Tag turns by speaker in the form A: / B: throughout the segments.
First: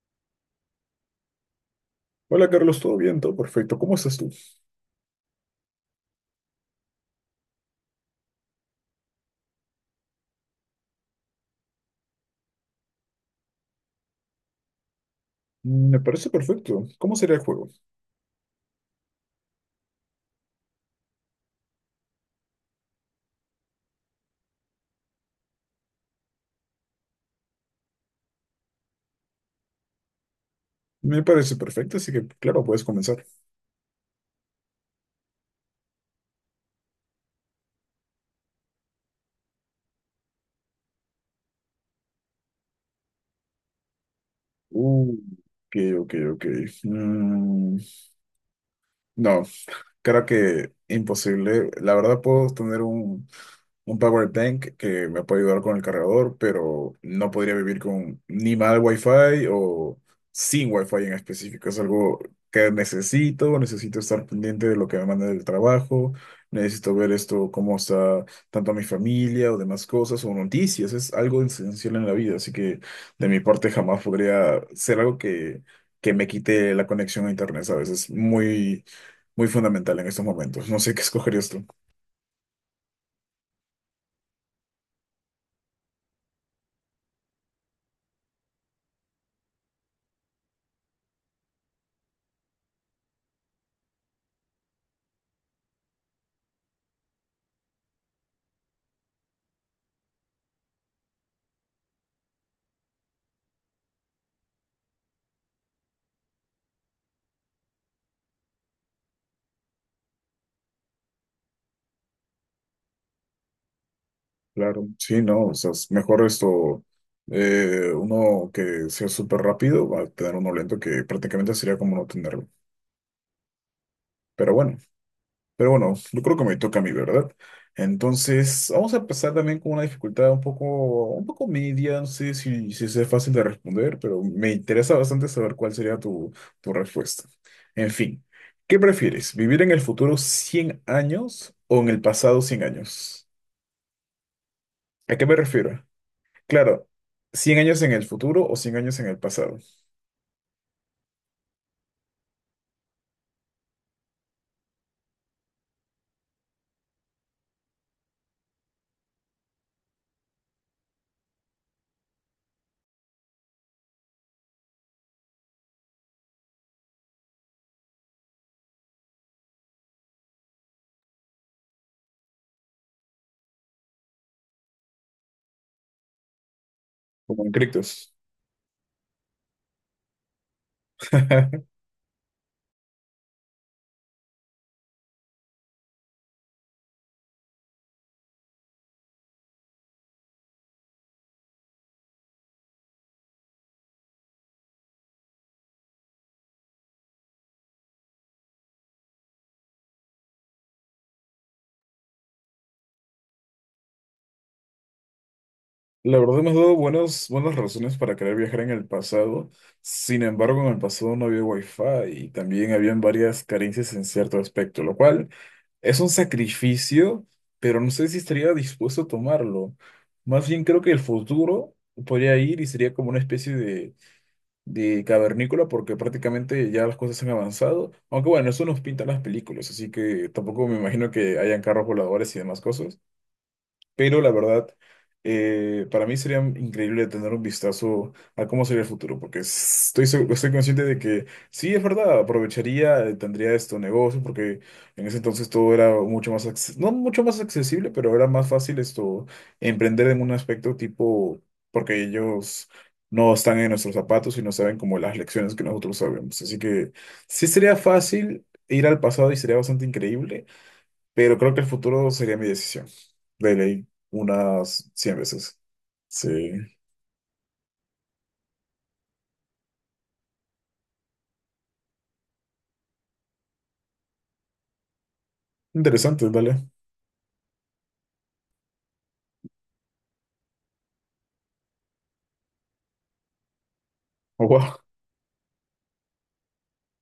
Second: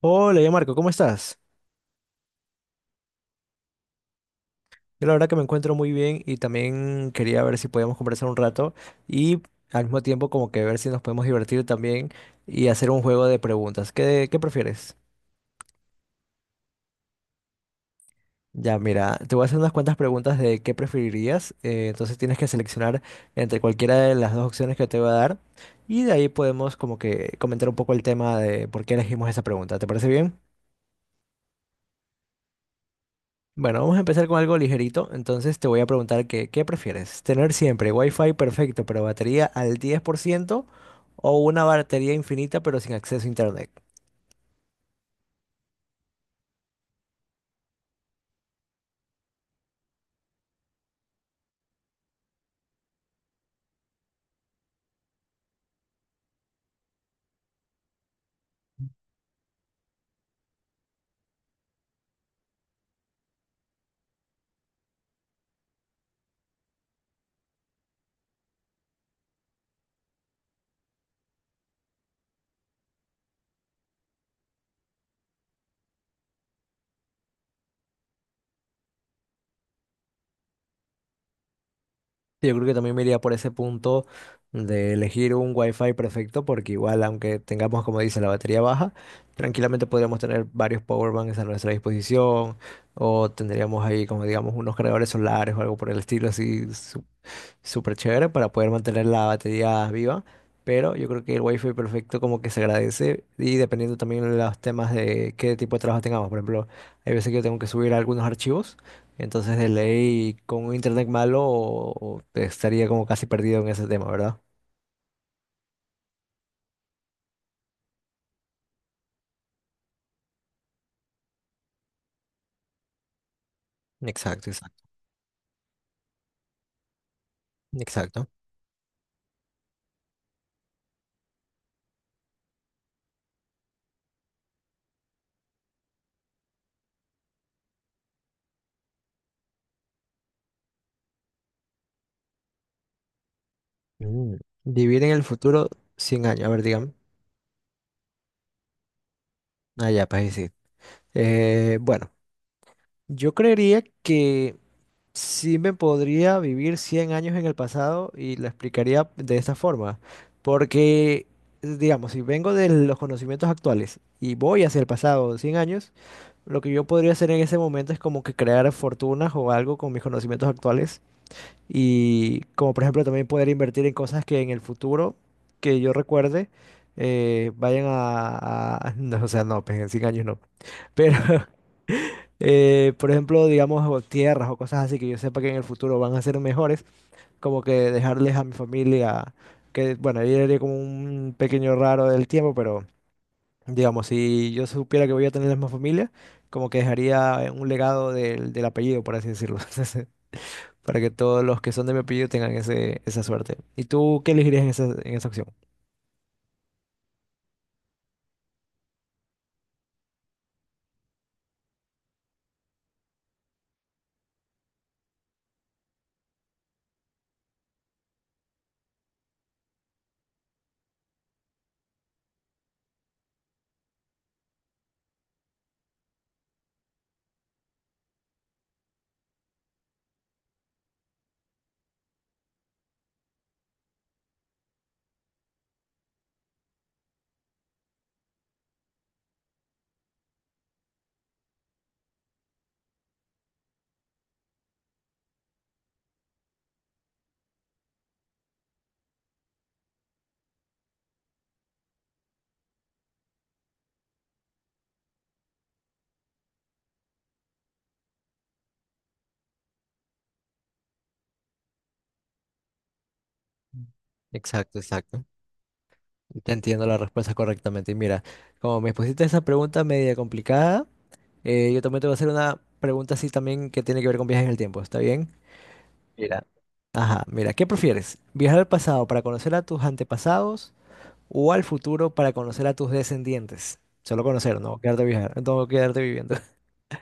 A: Hola, ya Marco, ¿cómo estás?
B: Hola Carlos, ¿todo bien? Todo perfecto. ¿Cómo estás tú?
A: Yo la verdad que me encuentro muy bien y también quería ver si podíamos conversar un rato y al mismo tiempo como que ver si nos podemos divertir también y hacer un juego de preguntas. ¿¿Qué prefieres?
B: Me parece perfecto. ¿Cómo sería el juego?
A: Ya, mira, te voy a hacer unas cuantas preguntas de qué preferirías. Entonces tienes que seleccionar entre cualquiera de las dos opciones que te voy a dar y de ahí podemos como que comentar un poco el tema de por qué elegimos esa pregunta. ¿Te parece bien?
B: Me parece perfecto, así que claro, puedes comenzar.
A: Bueno, vamos a empezar con algo ligerito. Entonces te voy a preguntar que, ¿qué prefieres? ¿Tener siempre Wi-Fi perfecto pero batería al 10%, o una batería infinita pero sin acceso a internet?
B: Uh, ok, ok, ok. Mm, no, creo que imposible. La verdad puedo tener un power bank que me puede ayudar con el cargador, pero no podría vivir con ni mal wifi o sin wifi en específico. Es algo que necesito estar pendiente de lo que me manda del trabajo, necesito ver esto, cómo está tanto mi familia o demás cosas o noticias. Es algo esencial en la vida, así que de mi parte jamás podría ser algo que me quite la conexión a internet, ¿sabes? Es muy, muy fundamental en estos momentos. No sé qué escogerías tú.
A: Yo creo que también me iría por ese punto de elegir un Wi-Fi perfecto porque igual aunque tengamos, como dice, la batería baja, tranquilamente podríamos tener varios power banks a nuestra disposición o tendríamos ahí como digamos unos cargadores solares o algo por el estilo así súper chévere para poder mantener la batería viva, pero yo creo que el wifi perfecto como que se agradece y dependiendo también de los temas de qué tipo de trabajo tengamos. Por ejemplo, hay veces que yo tengo que subir algunos archivos, entonces de ley con un internet malo o estaría como casi perdido en ese tema, ¿verdad?
B: Claro, sí, no, o sea, es mejor esto, uno que sea súper rápido, va a tener uno lento que prácticamente sería como no tenerlo.
A: Exacto,
B: Pero bueno,
A: exacto,
B: pero bueno, yo creo que me toca a mí, ¿verdad?
A: exacto.
B: Entonces, vamos a empezar también con una dificultad un poco, media, no sé si sea fácil de responder, pero me interesa bastante saber cuál sería tu respuesta. En fin, ¿qué prefieres? ¿Vivir en el futuro 100 años o en el pasado 100 años?
A: Mm. Vivir en
B: ¿A
A: el
B: qué me
A: futuro
B: refiero?
A: 100 años, a ver,
B: Claro,
A: digan.
B: 100 años en el futuro o 100 años en el pasado,
A: Ah, ya, pues ahí sí. Bueno, yo creería que sí me podría vivir 100 años en el pasado y lo explicaría de esta forma, porque, digamos, si vengo de los conocimientos actuales y voy hacia el pasado 100 años, lo que yo podría hacer en ese momento es como que crear fortunas o algo con mis conocimientos actuales y como por ejemplo también poder invertir en cosas que en el futuro, que yo recuerde,
B: como en Criptos.
A: No, o sea, no, pues en 100 años no. Pero por ejemplo, digamos, o tierras o cosas así que yo sepa que en el futuro van a ser mejores, como que dejarles a mi familia, que bueno, yo haría como un pequeño raro del tiempo, pero digamos, si yo supiera que voy a tener la misma familia, como que dejaría un legado del apellido, por así decirlo, entonces, para que todos los que son de mi apellido tengan esa suerte. ¿Y tú qué elegirías en en esa opción?
B: La verdad hemos dado buenas, buenas razones para querer viajar en el pasado. Sin embargo, en el pasado no había wifi y también habían varias carencias en cierto aspecto, lo cual es un sacrificio, pero no sé si estaría dispuesto a tomarlo. Más bien creo que el futuro podría ir y sería como una especie de cavernícola porque prácticamente ya las cosas han avanzado. Aunque bueno, eso nos pintan las películas, así que tampoco me imagino que hayan carros voladores y demás cosas. Pero la verdad, para mí sería increíble tener un vistazo a cómo sería el futuro, porque estoy consciente de que sí, es verdad, aprovecharía, tendría estos negocios, porque en ese entonces todo era mucho más, no mucho más accesible, pero era más fácil esto, emprender en un aspecto tipo, porque ellos no están en nuestros zapatos y no saben como las lecciones que nosotros sabemos. Así que sí sería fácil ir al pasado y sería bastante increíble. Pero creo que el futuro sería mi decisión. De ley,
A: Exacto,
B: unas 100
A: exacto.
B: veces.
A: Te
B: Sí.
A: entiendo la respuesta correctamente. Y mira, como me pusiste esa pregunta media complicada, yo también te voy a hacer una pregunta así también que tiene que ver con viajes en el tiempo, ¿está bien?
B: Interesante,
A: Mira,
B: dale.
A: ajá, mira, ¿qué prefieres? ¿Viajar al pasado para conocer a tus antepasados o al futuro para conocer a tus descendientes? Solo
B: Oh,
A: conocer,
B: wow.
A: no quedarte viajar, no quedarte viviendo.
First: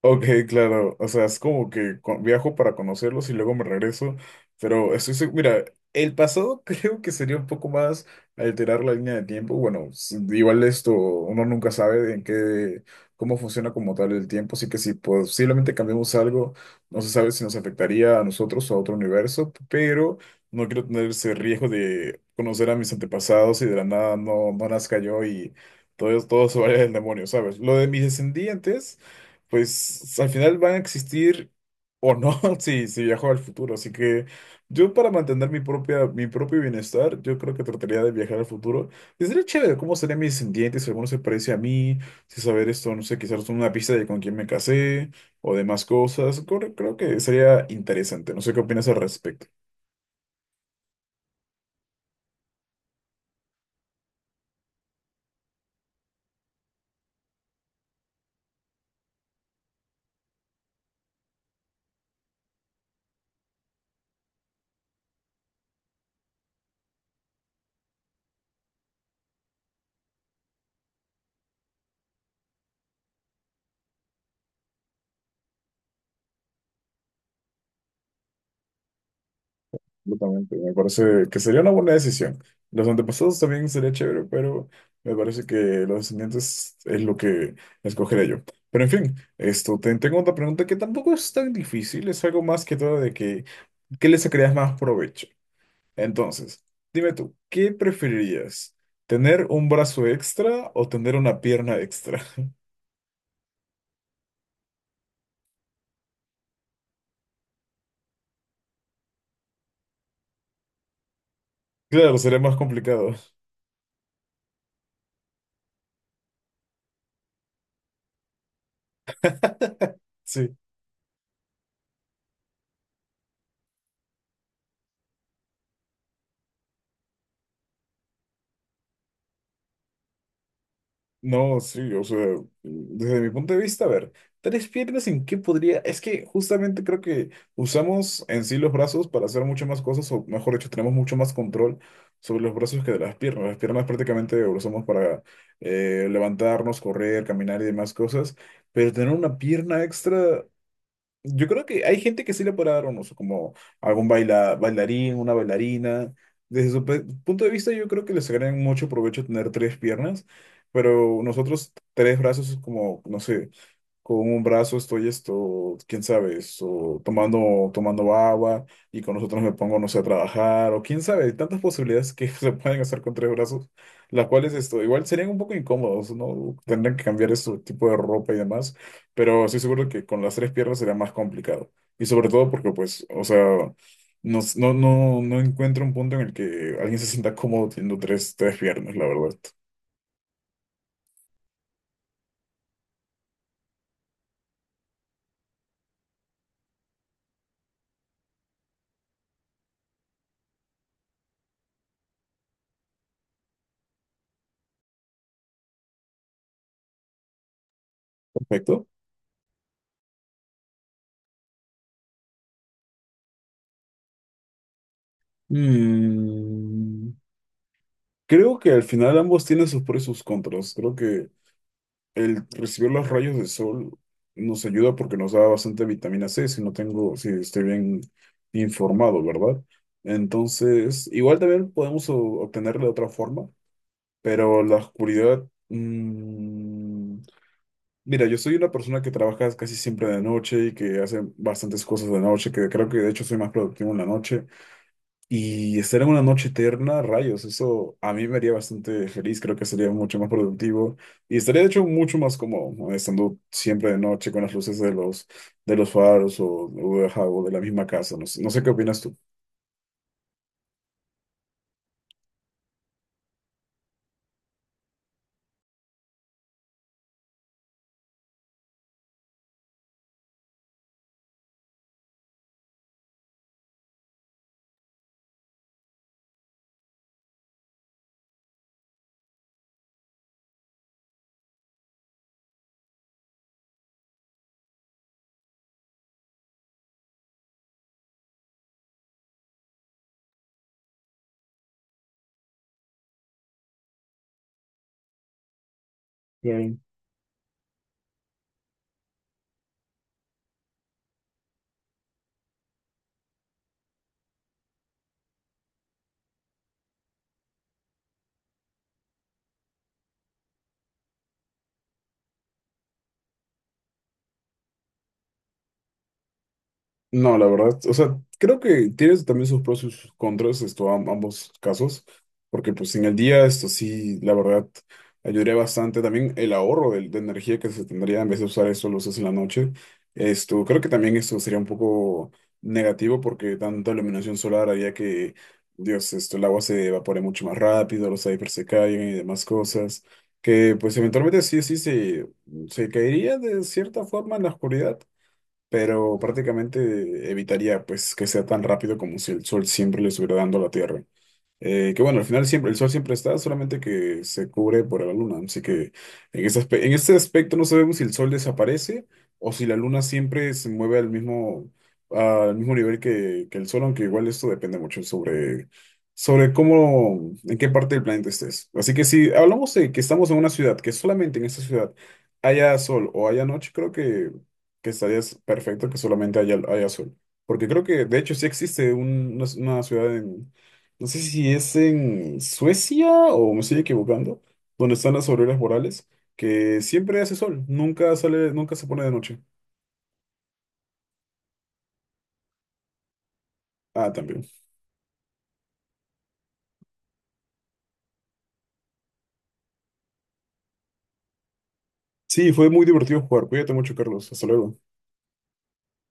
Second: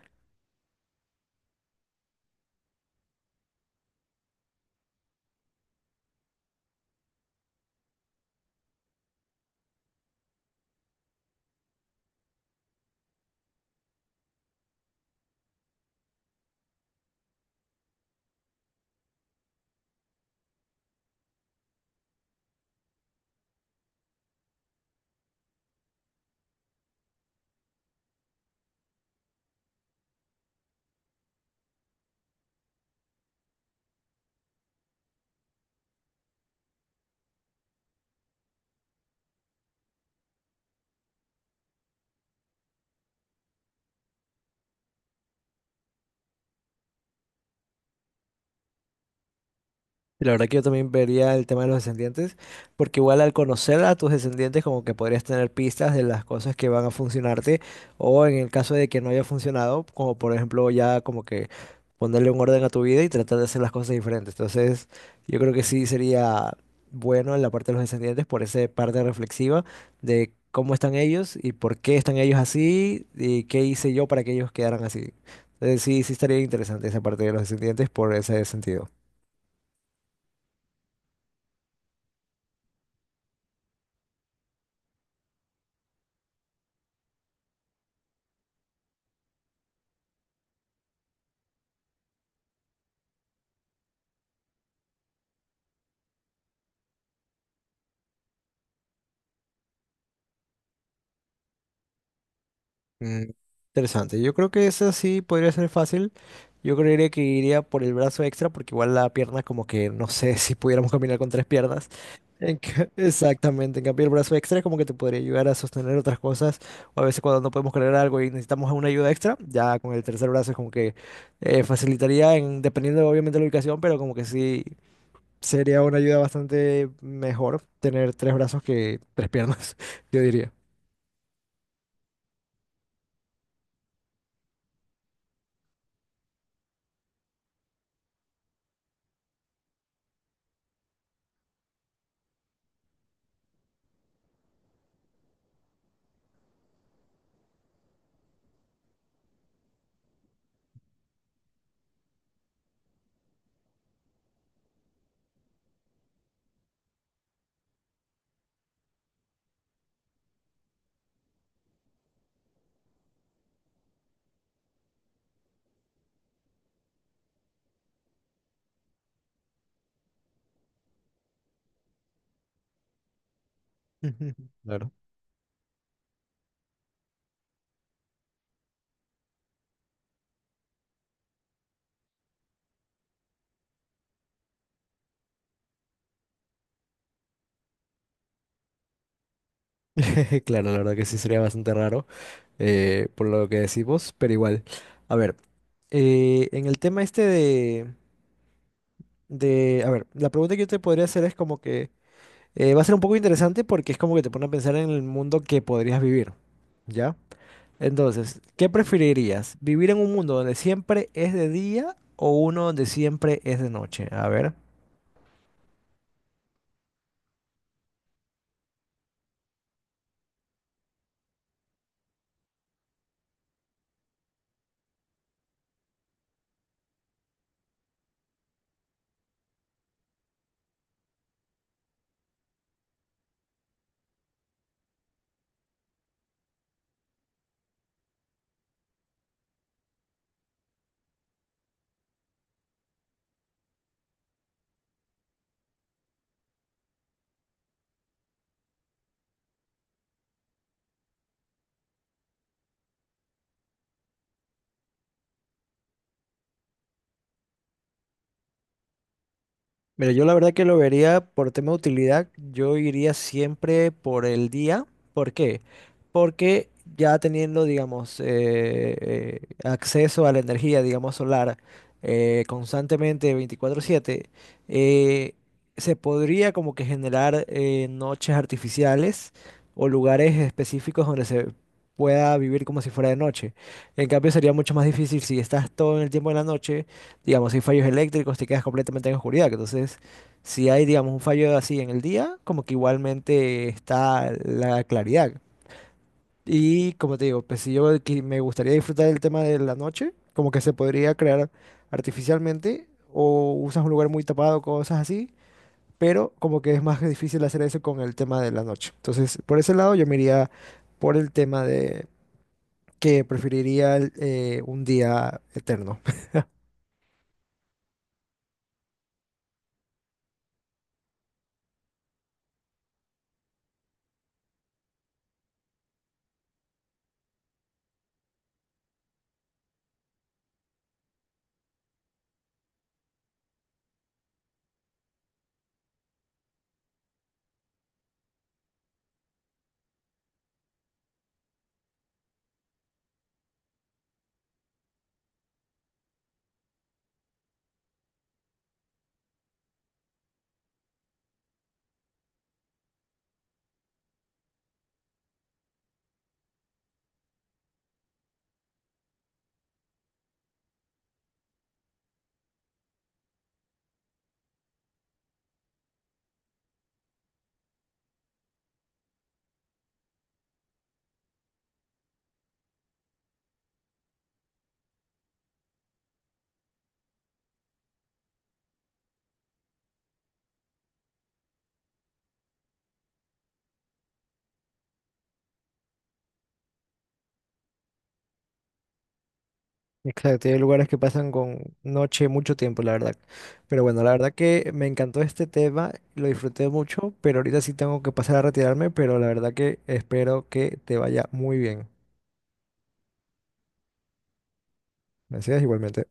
B: Ok, claro, o sea, es como que viajo para conocerlos y luego me regreso, pero estoy seguro, mira, el pasado creo que sería un poco más alterar la línea de tiempo, bueno, igual esto, uno nunca sabe en qué, cómo funciona como tal el tiempo, así que si posiblemente cambiamos algo, no se sabe si nos afectaría a nosotros o a otro universo, pero no quiero tener ese riesgo de conocer a mis antepasados y de la nada no, no nazca yo y todo se vaya del demonio, ¿sabes? Lo de mis descendientes pues al final van a existir o no si viajo al futuro. Así que yo para mantener mi propia, mi propio bienestar, yo creo que trataría de viajar al futuro. Y sería chévere cómo serían mis descendientes, si alguno se parece a mí, si saber esto, no sé, quizás una pista de con quién me casé o demás cosas. Creo que sería interesante. No sé qué opinas al respecto.
A: Y la verdad que yo también vería el tema de los descendientes, porque igual al conocer a tus descendientes como que podrías tener pistas de las cosas que van a funcionarte o en el caso de que no haya funcionado, como por ejemplo ya como que ponerle un orden a tu vida y tratar de hacer las cosas diferentes. Entonces yo creo que sí sería bueno en la parte de los descendientes por esa parte reflexiva de cómo están ellos y por qué están ellos así y qué hice yo para que ellos quedaran así. Entonces sí, sí estaría interesante esa parte de los descendientes por ese sentido.
B: Absolutamente, me parece que sería una buena decisión. Los antepasados también sería chévere, pero me parece que los descendientes es lo que escogeré yo. Pero en fin, esto, tengo otra pregunta que tampoco es tan difícil, es algo más que todo de que, ¿qué le sacarías más provecho? Entonces, dime tú, ¿qué preferirías? ¿Tener un brazo extra o tener una pierna extra?
A: Mm, interesante. Yo creo que esa sí podría ser fácil. Yo creería que iría por el brazo extra porque igual la pierna como que no sé si pudiéramos caminar con tres piernas.
B: Claro, sería más complicado.
A: Exactamente, en cambio el brazo extra es como que te podría ayudar a sostener otras cosas o a veces cuando no podemos cargar algo y necesitamos una ayuda extra, ya con el tercer brazo es
B: Sí.
A: como que facilitaría en, dependiendo obviamente de la ubicación, pero como que sí sería una ayuda bastante mejor tener tres brazos que tres piernas, yo diría.
B: No, sí, o sea, desde mi punto de vista, a ver, tres piernas en qué podría, es que justamente creo que usamos en sí los brazos para hacer muchas más cosas, o mejor dicho, tenemos mucho más control sobre los brazos que de las piernas. Las piernas prácticamente lo usamos para levantarnos, correr, caminar y demás cosas, pero tener una pierna extra yo creo que hay gente que sí le puede dar un uso, como algún bailarín, una bailarina. Desde su punto de vista, yo creo que les sacarían mucho provecho tener tres piernas, pero nosotros tres brazos es como, no sé, con un brazo estoy esto, quién sabe, esto, tomando agua y con nosotros me pongo, no sé, a trabajar o quién sabe, hay tantas posibilidades que se pueden hacer con tres brazos, las
A: Ujú.
B: cuales esto,
A: Claro.
B: igual serían un poco incómodos, ¿no? Tendrían que cambiar su tipo de ropa y demás, pero estoy seguro que con las tres piernas sería más complicado. Y sobre todo porque, pues, o sea, no, no, no, no encuentro un punto en el que alguien se sienta cómodo teniendo tres, piernas, la verdad.
A: Claro, la verdad que sí sería bastante raro por lo que decimos, pero igual. A ver, en el tema este de... A ver, la pregunta que yo te podría hacer es como que va a ser un poco interesante porque es como que te pone a pensar en el mundo que podrías vivir, ¿ya? Entonces, ¿qué
B: Perfecto.
A: preferirías? ¿Vivir en un mundo donde siempre es de día o uno donde siempre es de noche? A ver.
B: Mm, Creo que al final ambos tienen sus pros y sus contras. Creo que el recibir los rayos de sol nos ayuda porque nos da bastante vitamina C, si no tengo, si estoy bien informado, ¿verdad? Entonces, igual también podemos obtenerla de otra forma, pero la oscuridad. Mira, yo soy una persona que trabaja casi siempre de noche y que hace bastantes cosas de noche, que creo que de hecho soy más productivo en la noche. Y estar en una noche eterna, rayos, eso a mí me haría bastante feliz, creo que sería mucho más productivo y estaría de hecho mucho más cómodo, ¿no? Estando siempre de noche con las luces de los, faros o, de, ajá, o de la misma casa, no sé qué opinas tú.
A: Mira, yo la verdad que lo vería por tema de utilidad, yo iría siempre por el día. ¿Por qué? Porque ya teniendo, digamos, acceso a la energía, digamos, solar constantemente 24/7, eh, se podría como que generar noches artificiales o lugares específicos donde se pueda vivir como si fuera de noche. En cambio, sería mucho más difícil si estás todo el tiempo de la noche. Digamos, si fallos eléctricos, te quedas completamente en oscuridad. Que Entonces, si hay, digamos, un fallo así en el día, como que igualmente está la claridad. Y como te digo, pues si me gustaría disfrutar del tema de la noche, como que se podría crear artificialmente o usas un lugar muy tapado, cosas así, pero como que es más difícil hacer eso con el tema de la noche. Entonces, por ese lado yo me iría por el tema de que preferiría el, un día eterno.
B: No, la verdad, o sea, creo que tienes también sus pros y sus contras, esto, ambos casos, porque pues en el día, esto sí, la verdad, ayudaría bastante también el ahorro de energía que se tendría en vez de usar eso, lo usas en la noche, esto, creo que también esto sería un poco negativo porque tanta iluminación solar haría que, Dios, esto, el agua se evapore mucho más rápido, los icebergs se caigan y demás cosas, que pues eventualmente sí, sí, se caería de cierta forma en la oscuridad pero prácticamente evitaría pues que sea tan rápido como si el sol siempre le estuviera dando a la Tierra. Que bueno, al final siempre, el sol siempre está, solamente que se cubre por la luna. Así que en ese en ese aspecto no sabemos si el sol desaparece o si la luna siempre se mueve al mismo, nivel que el sol, aunque igual esto depende mucho sobre cómo, en qué parte del planeta estés. Así que si hablamos de que estamos en una ciudad, que solamente en esa ciudad haya sol o haya noche, creo que estarías perfecto que solamente haya sol. Porque creo que de hecho sí existe un- una ciudad en no sé si es en Suecia o me estoy equivocando, donde están las auroras boreales, que siempre hace sol, nunca sale, nunca se pone de noche.
A: Exacto, y hay lugares que pasan con noche mucho tiempo, la verdad. Pero bueno, la
B: Ah,
A: verdad
B: también.
A: que me encantó este tema, lo disfruté mucho, pero ahorita sí tengo que pasar a retirarme, pero la verdad que espero que te vaya muy bien.
B: Sí, fue muy divertido jugar. Cuídate mucho, Carlos. Hasta luego.
A: Gracias, igualmente.